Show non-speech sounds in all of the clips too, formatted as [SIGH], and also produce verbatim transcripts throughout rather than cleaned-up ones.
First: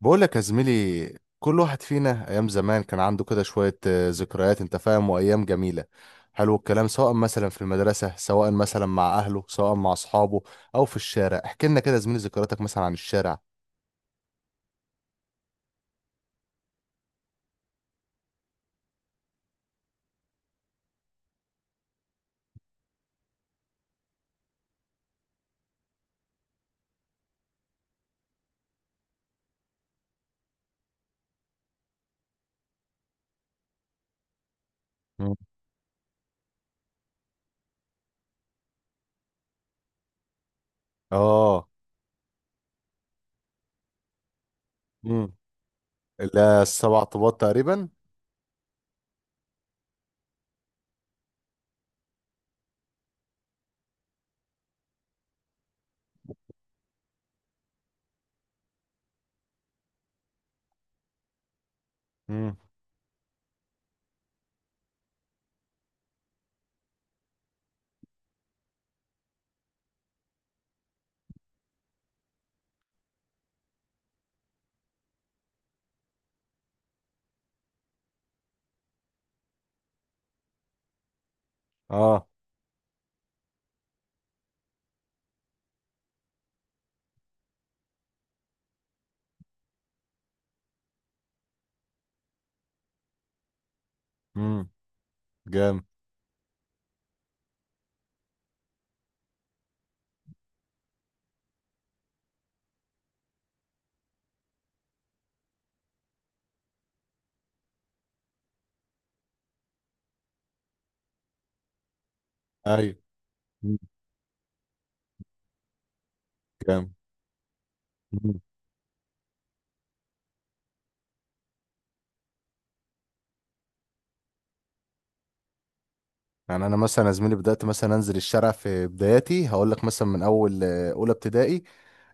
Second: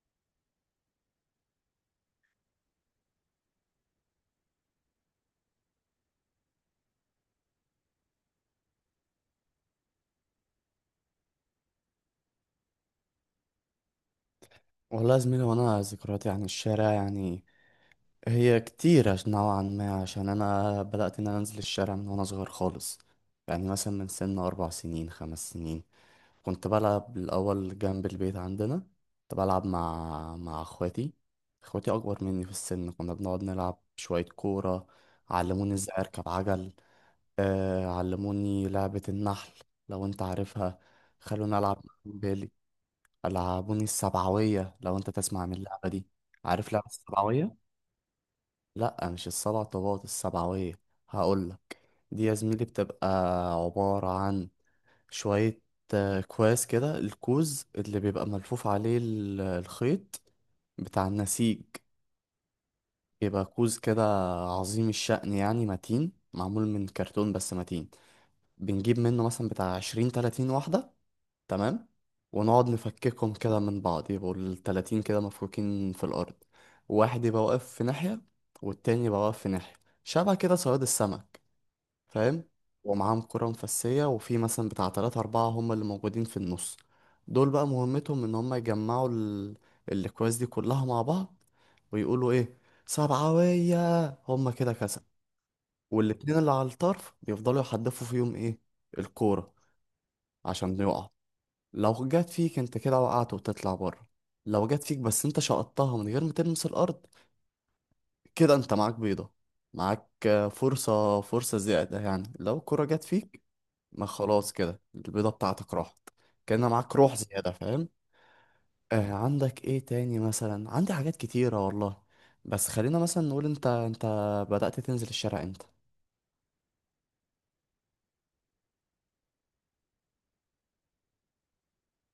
بقول لك يا زميلي، كل واحد فينا ايام زمان كان عنده كده شوية آه، ذكريات، انت فاهم، وايام جميلة. حلو الكلام، سواء مثلا في المدرسة، سواء مثلا مع اهله، سواء مع اصحابه او في الشارع. احكي لنا كده يا زميلي ذكرياتك مثلا عن الشارع. والله يا زميلي، وانا ذكرياتي عن الشارع يعني هي كتيرة نوعا ما. عشان انا بدأت ان انا انزل الشارع من وانا صغير خالص. يعني مثلا من سن اربع سنين خمس سنين كنت بلعب الاول جنب البيت عندنا. كنت بلعب مع مع اخواتي. اخواتي اكبر مني في السن. كنا بنقعد نلعب شوية كورة. مم. علموني ازاي اركب عجل. آه، علموني لعبة النحل لو انت عارفها. خلوني اه. العب. العابوني السبعوية، لو انت مم. تسمع من اللعبة دي. لا، عارف لعبة السبع طوبات السبعوية؟ تقريبا. لأ، مش السبع طوبات، السبعوية. هقولك، دي يا زميلي بتبقى عبارة عن شوية آه، كواس كده. الكوز اللي بيبقى ملفوف عليه ال- الخيط بتاع النسيج مم. بيبقى كوز كده عظيم الشأن يعني متين، معمول من كرتون بس متين. بنجيب منه مثلا بتاع عشرين تلاتين واحدة، تمام. ونقعد نفككهم كده من بعض، يبقوا التلاتين كده مفكوكين في الأرض. واحد يبقى واقف في ناحية، والتاني يبقى واقف في ناحية، شبه كده صياد السمك، اه. فاهم. ومعاهم كرة مفسية، وفي مثلا بتاع تلاتة أربعة هم اللي موجودين في النص. دول بقى مهمتهم إن هم يجمعوا ال... الأكواز دي كلها مع بعض، ويقولوا إيه، سبعوية، هم امم. كده كسب. جام. والاتنين اللي على الطرف يفضلوا يحدفوا فيهم إيه، الكورة، عشان يقعوا. لو جت فيك انت كده وقعت وتطلع بره. لو جت فيك بس انت شقطتها من غير ما تلمس الارض، كده انت معاك بيضة. معاك آه، فرصة فرصة زيادة يعني. لو الكرة ايوه. جت فيك، مم. ما خلاص كده البيضة بتاعتك راحت. كان جام. معاك روح زيادة، فاهم. مم. آه، عندك ايه تاني؟ مثلا عندي حاجات كتيرة والله. بس خلينا مثلا نقول، انت انت بدأت تنزل الشارع امتى؟ يعني انا مثلا يا زميلي بدأت مثلا انزل الشارع في بداياتي، هقول لك مثلا من اول آه، اولى ابتدائي.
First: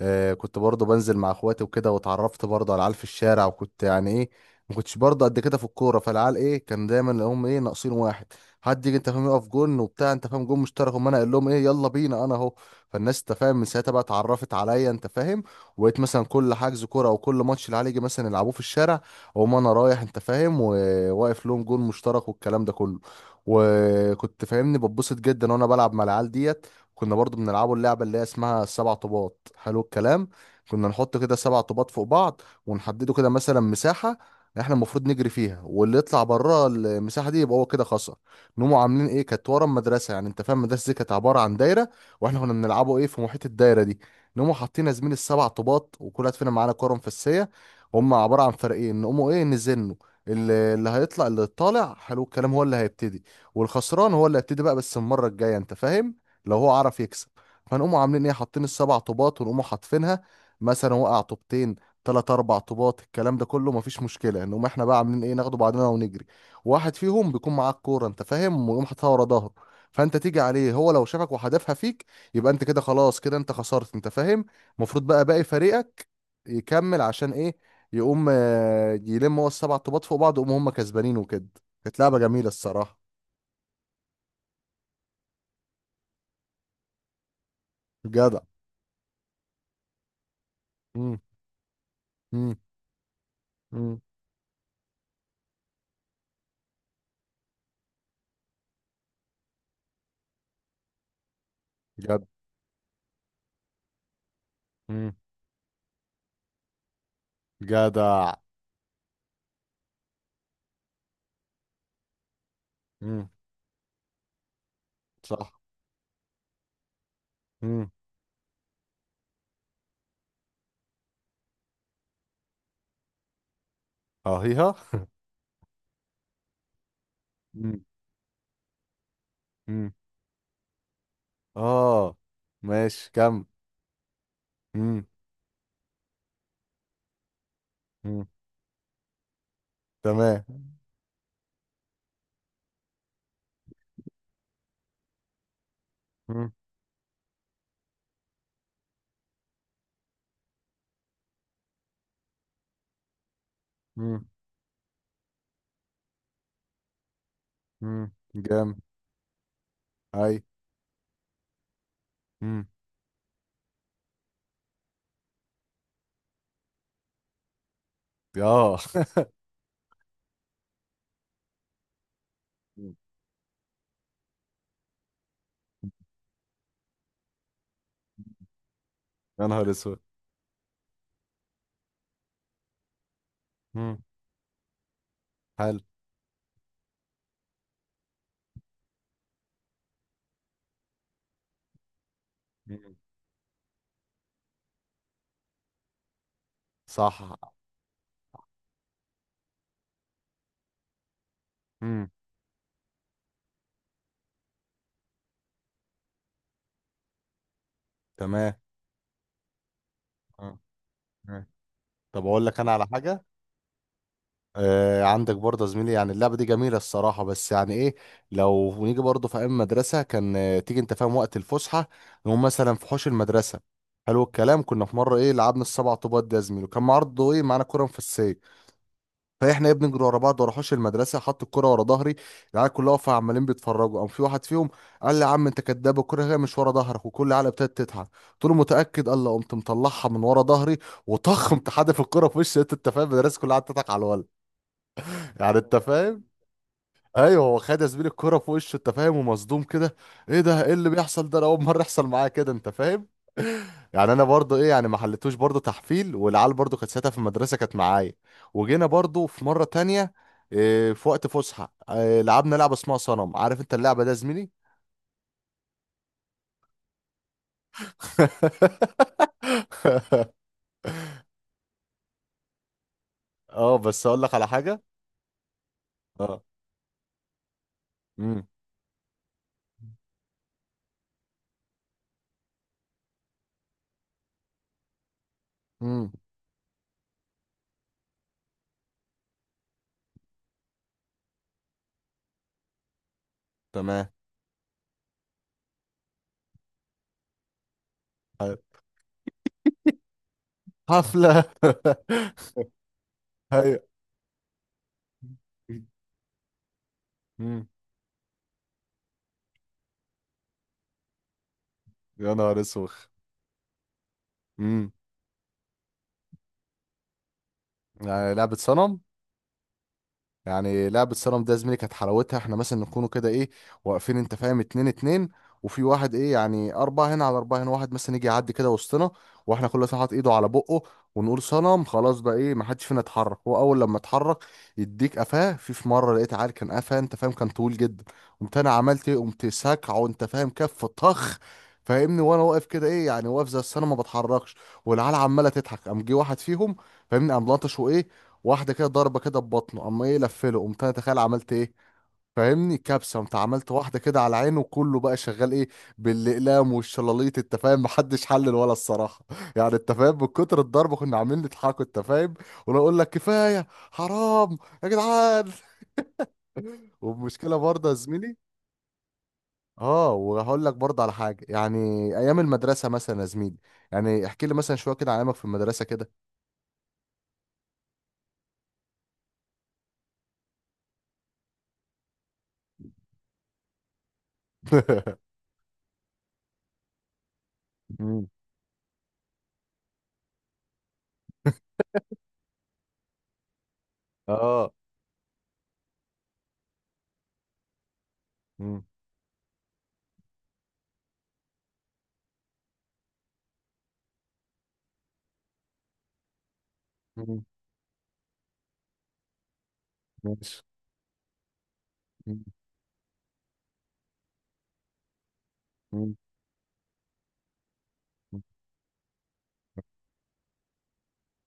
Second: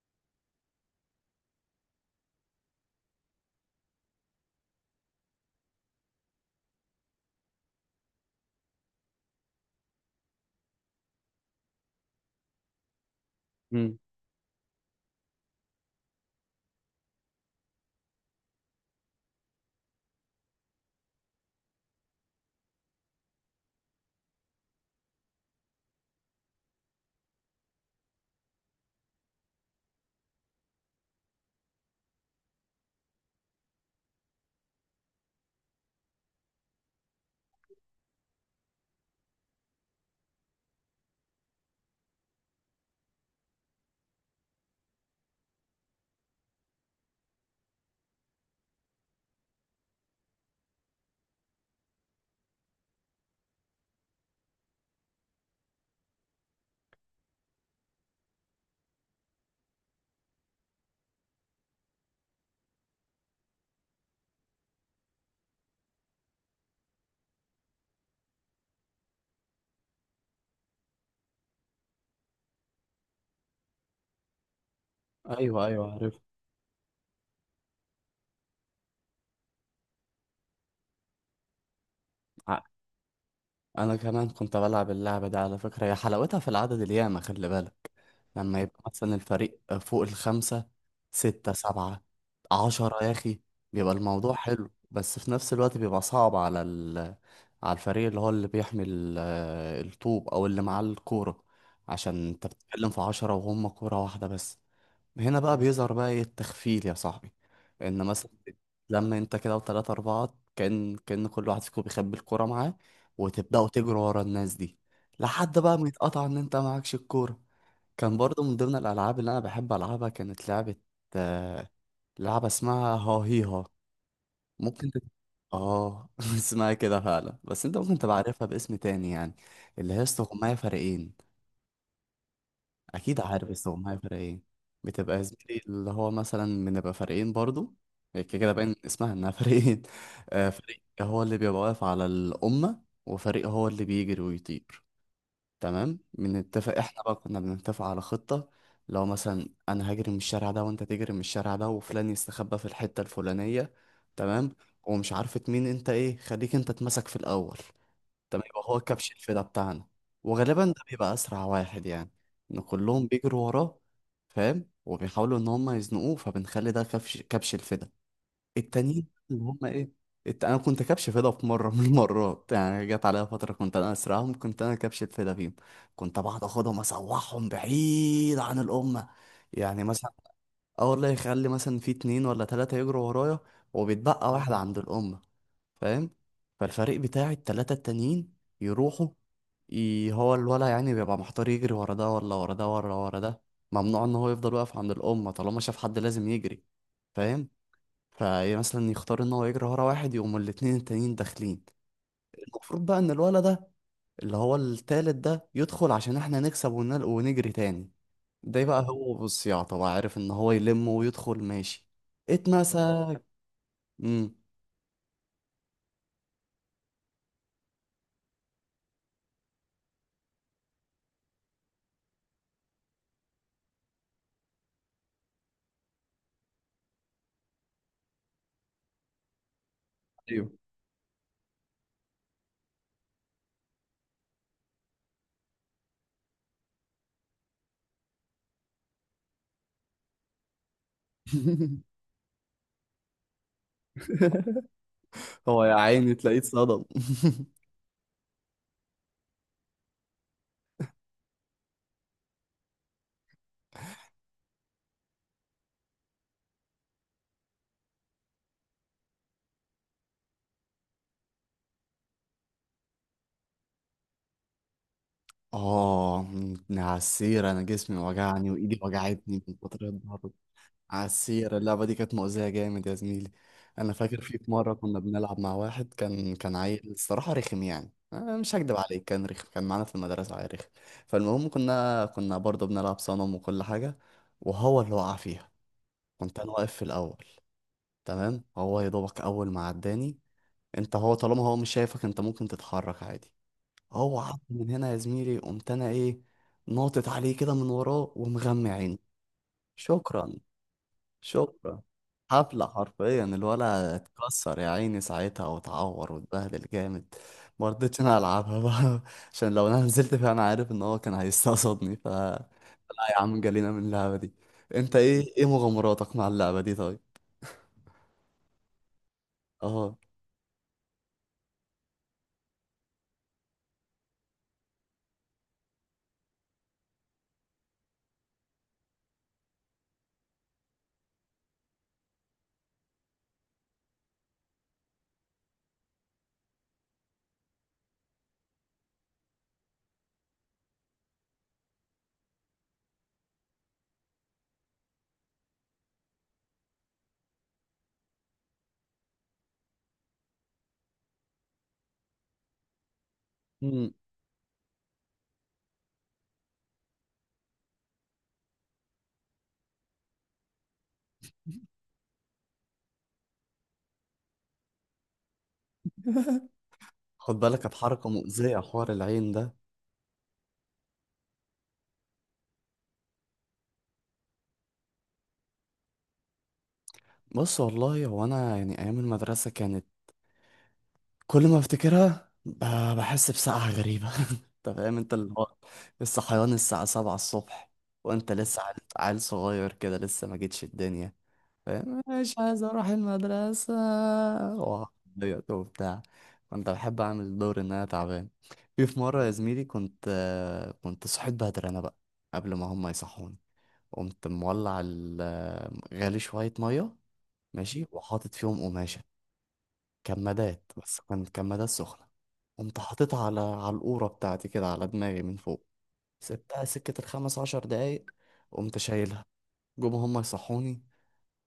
آه، كنت برضه بنزل مع اخواتي وكده، واتعرفت برضه على العيال في الشارع، وكنت يعني ايه، ما كنتش برضه قد كده في الكوره. فالعيال ايه، كان دايما لهم ايه، ناقصين واحد، حد يجي، انت فاهم، يقف جون وبتاع، انت فاهم، جون مشترك. وما انا اقول لهم ايه، يلا بينا انا اهو. فالناس، انت فاهم، من ساعتها امم. بقى اتعرفت عليا، انت فاهم. وبقيت مثلا كل حجز كوره او كل ماتش العيال يجي مثلا يلعبوه في الشارع، اقوم انا رايح، انت فاهم، وواقف لهم جون مشترك، والكلام ده كله. وكنت، فاهمني، بتبسط جدا وانا بلعب مع العيال ديت. كنا برضو بنلعبوا اللعبة اللي هي اسمها السبع طوبات. حلو الكلام، كنا نحط كده سبع طوبات فوق بعض، ونحدده كده مثلا مساحة احنا المفروض نجري فيها، واللي يطلع بره المساحة دي يبقى هو كده خسر. نقوموا عاملين ايه، كانت ورا المدرسة، يعني انت فاهم المدرسة دي كانت عبارة عن دايرة، واحنا كنا بنلعبوا ايه في محيط الدايرة دي. نقوموا حاطين يا زميلي السبع طوبات، وكل واحد فينا معانا كورة مفسية، هم عبارة عن فريقين. نقوموا ايه، نزنوا، اللي اللي هيطلع، اللي طالع حلو الكلام هو اللي هيبتدي، والخسران هو اللي هيبتدي بقى بس المرة الجاية، انت فاهم، لو هو عرف يكسب. فنقوموا عاملين ايه، حاطين السبع طوبات، ونقوموا حاطفينها. مثلا وقع طوبتين، تلات اربع طوبات، الكلام ده كله مفيش مشكله. نقوم احنا بقى عاملين ايه، ناخده بعضنا ونجري. واحد فيهم بيكون معاه الكوره، انت فاهم، ويقوم حاططها ورا ظهره. فانت تيجي عليه، هو لو شافك وحدفها فيك، يبقى انت كده خلاص، كده انت خسرت، انت فاهم. المفروض بقى باقي ايوه، ايوه، فريقك عارف. يكمل، عشان ايه، يقوم آه، يلم هو السبع طوبات فوق بعض ويقوم هم كسبانين وكده. كانت لعبه جميله الصراحه. انا كمان كنت بلعب اللعبه دي على فكره. هي حلاوتها في العدد الياما، خلي بالك. جدع. لما يبقى مثلا الفريق فوق الخمسه، امم. سته، سبعه، امم. عشرة يا اخي، بيبقى امم. الموضوع حلو. بس في نفس الوقت بيبقى صعب على ال... على الفريق اللي هو اللي بيحمل آه، الطوب، او اللي معاه الكوره، جدع. عشان انت بتتكلم في عشرة وهم كوره واحده بس. هنا بقى بيظهر بقى ايه التخفيل يا صاحبي. ان مثلا جدع. لما انت كده وتلاتة اربعة، كان كان كل واحد فيكم بيخبي الكورة معاه، امم. وتبدأوا تجروا ورا الناس دي لحد صح. بقى ما يتقطع ان انت معكش الكورة. امم. كان برضو من ضمن الالعاب اللي انا بحب العبها كانت لعبة آه، لعبة اسمها ها هي ها. اهيها. ممكن تت... اه [LAUGHS] اسمها كده فعلا، بس انت امم. ممكن تبقى عارفها باسم تاني يعني. امم. اللي هي استغماية فريقين. اه. ماشي اكيد كم. عارف، بس هو معايا فرق ايه. امم. بتبقى يا زميلي اللي هو مثلا بنبقى فريقين برضو. هي امم. كده كده باين من اسمها انها [LAUGHS] فريقين. تمام. آه، فريق هو اللي بيبقى واقف على الأمة، وفريق هو اللي بيجري ويطير. تمام. امم. بنتفق احنا بقى، كنا بنتفق على خطة. لو مثلا انا هجري من الشارع ده، وانت تجري من الشارع ده، وفلان يستخبى في الحتة الفلانية، امم. تمام. ومش عارفة مين انت ايه، خليك انت اتمسك في الأول. امم. طب يبقى جامد. هو كبش الفدا بتاعنا. اي. وغالبا ده بيبقى اسرع واحد يعني، ان امم. كلهم بيجروا وراه، فاهم. وبيحاولوا ان هم يزنقوه، فبنخلي ده كبش كبش الفدا. اه. التانيين اللي هم ايه، الت... انا كنت كبش فدا في مره [LAUGHS] من المرات. يعني مم. جت عليا فتره كنت انا اسرعهم، كنت انا كبش الفدا فيهم. كنت بقعد اخدهم اسوحهم بعيد عن الامه. يا نهار يعني اسود. مثلا، اه والله، يخلي مثلا في اتنين ولا تلاته يجروا ورايا، امم. وبيتبقى واحد عند الامه، حلو. فاهم. فالفريق بتاعي التلاتة التانيين يروحوا. ي... هو الولا يعني بيبقى محتار يجري ورا ده ولا ورا ده ولا مم. ورا ده. ممنوع ان هو يفضل واقف عند الأمة طالما شاف حد، لازم يجري، فاهم. صح. فمثلا يختار ان هو يجري ورا واحد، يقوم الاتنين التانيين داخلين. امم. المفروض بقى ان الولا ده، اللي هو التالت ده، يدخل عشان احنا نكسب ونل... ونجري تاني. تمام. ده بقى هو بالصياعة طبعا عارف ان هو آه. يلم ويدخل، آه. ماشي. طب اقول لك انا على حاجة. اتمسك. امم. آه، عندك برضه يا زميلي، يعني اللعبة دي جميلة الصراحة، بس يعني ايه، لو نيجي برضه في ايام مدرسة، كان آه، تيجي، انت فاهم، وقت الفسحة، نقوم مثلا في حوش المدرسة. حلو الكلام، كنا في مرة ايه لعبنا السبع طوبات ده يا زميلي، وكان برضه ايه معانا كورة مفسية. فاحنا ايه بنجري ورا بعض ورا ايوه. حوش المدرسة، حط الكورة ورا ظهري، العيال كلها واقفة عمالين بيتفرجوا. قام في واحد فيهم قال لي يا عم انت كداب، الكورة هي مش ورا ظهرك. وكل العيال ابتدت تضحك. قلت له متأكد؟ قال لي، قمت مطلعها من ورا ظهري وطخ [LAUGHS] قمت حادف الكورة في وش، انت فاهم، المدرسة كلها قعدت تضحك على الولد، [LAUGHS] يعني هو يا انت عيني فاهم. تلاقيه اتصدم. ايوه، هو [LAUGHS] خد يا زميلي الكرة في وشه، انت فاهم، ومصدوم كده. ايه ده، ايه اللي بيحصل ده، انا اول مره يحصل معايا كده، انت فاهم. [LAUGHS] يعني انا برضو ايه، يعني ما حلتوش برضو تحفيل. والعيال برضو كانت ساعتها في المدرسه كانت معايا. وجينا برضو في مره تانية، إيه، في وقت فسحه، إيه، لعبنا لعبه اسمها صنم. عارف انت اللعبه ده يا زميلي؟ اه، من عالسيرة انا جسمي وجعني وايدي وجعتني من كتر [LAUGHS] الضرب. عالسيرة اللعبة دي كانت مؤذية جامد يا زميلي. اه، انا بس فاكر اقول لك في على في مرة حاجه. كنا بنلعب مع واحد، كان اه. كان عيل الصراحة رخم. يعني أنا امم. مش هكدب عليك، كان رخم. كان معانا في المدرسة عيل رخم. فالمهم، كنا كنا برضه بنلعب صنم وكل حاجة، وهو اللي وقع فيها. امم. كنت انا واقف في الاول، تمام. هو يا دوبك اول ما عداني، انت هو طالما هو مش شايفك انت ممكن تتحرك عادي، تمام. هو عض من هنا يا زميلي. قمت انا ايه، ناطط عليه كده من وراه حلو. ومغمى عيني. شكرا. حفله. شكرا. حفلة حرفيا [LAUGHS] ايوه. الولا اتكسر يا عيني ساعتها، واتعور واتبهدل جامد. امم. ما رضيتش انا العبها بقى. [LAUGHS] عشان لو انا نزلت فيها، انا عارف ان هو كان هيستقصدني. ف يا نهار اسوخ. لا يا عم، جالينا من اللعبة دي. انت ايه، ايه مغامراتك مع اللعبة دي طيب؟ يعني لعبة صنم، اه. يعني لعبة صنم ده يا زميلي كانت حلاوتها احنا مثلا نكونوا كده ايه، واقفين، انت فاهم، اتنين اتنين، وفي واحد ايه يعني، أربعة هنا على أربعة هنا، واحد مثلا يجي يعدي كده وسطنا واحنا كل واحد حاطط ايده على بقه، ونقول صنم. خلاص بقى ايه، ما حدش فينا يتحرك. هو أول لما اتحرك يديك قفاه. في في مرة لقيت عيل كان قفاه، انت فاهم، كان طويل جدا، قمت أنا عملت ايه، قمت ساكعه، انت فاهم، كف طخ، فاهمني، وانا واقف كده ايه، يعني واقف زي الصنم ما بتحركش. والعيال عماله تضحك. قام جه واحد فيهم، فاهمني، قام لطشه ايه واحده كده، ضربه كده ببطنه، اما ايه لفله، قمت انا تخيل عملت ايه، فاهمني، كبسه، قمت عملت مم. واحده كده على عينه، وكله بقى شغال ايه بالاقلام والشلاليط، انت فاهم، محدش حلل ولا الصراحه. [LAUGHS] يعني انت فاهم من كتر الضربه كنا عاملين نضحكوا، انت فاهم. وانا اقول لك كفايه حرام يا جدعان. [LAUGHS] خد والمشكله بالك، كانت برضه يا حركة زميلي، مؤذية، حوار العين ده. اه، وهقول لك برضه على حاجه، يعني ايام المدرسه مثلا يا زميلي، يعني احكي لي مثلا شويه كده عن ايامك في المدرسه كده. بص والله، هو انا يعني ايام المدرسة كانت كل ما افتكرها ب- بحس بسقعة غريبة. [LAUGHS] انت فاهم، انت اللي [LAUGHS] هو الصحيان الساعة سبعة الصبح، مم. وانت لسه عيل، عيل صغير كده لسه ما جيتش الدنيا، فاهم. مش عايز اروح المدرسة، اه. وعضيت وبتاع. كنت بحب اعمل دور ان انا تعبان. مم. في في مرة يا زميلي، كنت آه، كنت صحيت بدري انا بقى، قبل ما هم يصحوني. قمت مولع ال- آه، غالي شوية مية، مم. ماشي. وحاطط فيهم قماشة، ماشي. كمادات، بس كانت كمادات سخنة. قمت حاططها على على القورة بتاعتي كده، على دماغي من فوق. مم. سبتها سكة الخمس عشر دقايق، قمت شايلها. جم هما يصحوني،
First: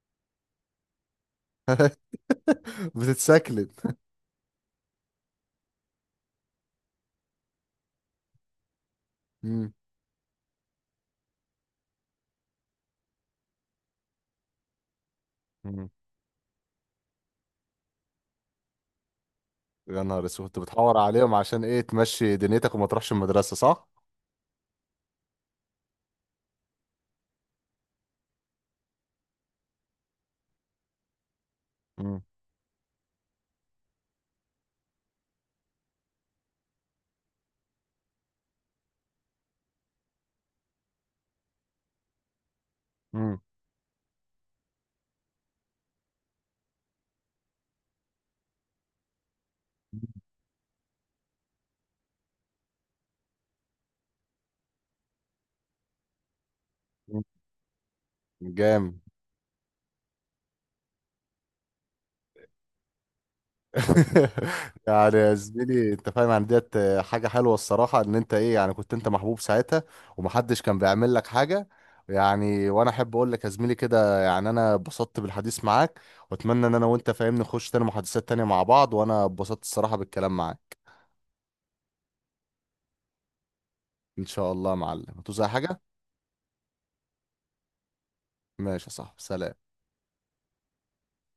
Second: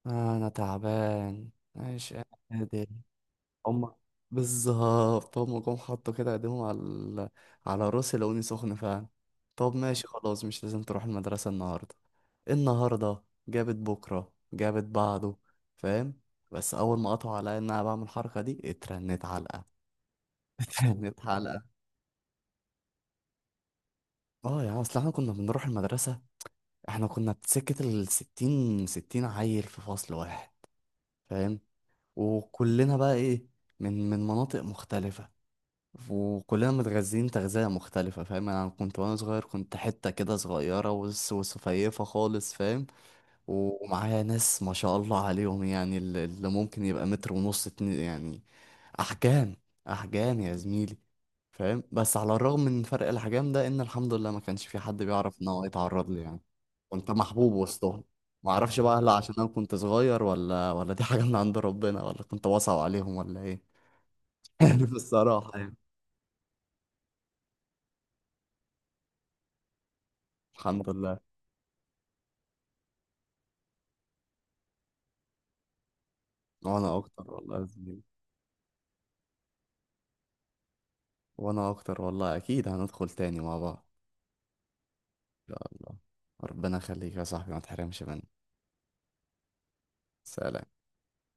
آه أنا تعبان مش قادر. [LAUGHS] بتتسكلت. هما، بالظبط هما جم حطوا كده ايديهم على ال- على راسي، لقوني سخن فعلا. مم. طب ماشي خلاص، مش لازم تروح المدرسة النهاردة. النهاردة جابت بكرة، جابت بعده، مم. فاهم. بس أول ما قطعوا عليا إن أنا بعمل الحركة دي، اترنت علقة. يا نهار اسود، كنت بتحور كانت عليهم عشان حلقة. ايه تمشي دنيتك وما تروحش المدرسة، صح؟ اه يا عم، اصل احنا كنا بنروح المدرسة، احنا كنا سكة الستين، ستين عيل في فصل واحد، فاهم. مم. وكلنا بقى ايه، من من مناطق مختلفة، وكلنا متغذين تغذية مختلفة، فاهم. يعني انا كنت وانا صغير كنت حتة كده صغيرة وس- وسفيفة خالص، فاهم. مم. و- ومعايا ناس ما شاء الله عليهم، يعني ال- اللي ممكن يبقى متر ونص، اتنين يعني، احجام، احجام يا زميلي، فاهم. بس على الرغم من فرق الاحجام ده، ان الحمد لله ما كانش في حد بيعرف ان هو يتعرض لي يعني. كنت مم. محبوب وسطهم. ما اعرفش بقى، جامد. هل عشان انا كنت صغير، ولا ولا دي حاجه من عند ربنا، ولا كنت واسع عليهم، ولا ايه؟ [LAUGHS] [LAUGHS] عارف يعني يا الصراحه يعني. زميلي، انت فاهم، يعني ديت حاجة حلوة الصراحة، ان انت ايه، يعني كنت انت محبوب ساعتها ومحدش كان الحمد بيعمل لله. لك حاجة. يعني وانا احب اقول لك يا زميلي كده، يعني انا اتبسطت بالحديث معاك، واتمنى ان انا وانا وانت، اكتر فاهمني، والله يا نخش تاني زميلي، محادثات تانية مع بعض، وانا اتبسطت الصراحة بالكلام معاك. وانا اكتر والله. اكيد هندخل تاني مع بعض ان شاء الله يا معلم، هتوزع ان شاء حاجة. الله. ربنا يخليك يا صاحبي، ما تحرمش مني. ماشي، صح، سلام. سلام.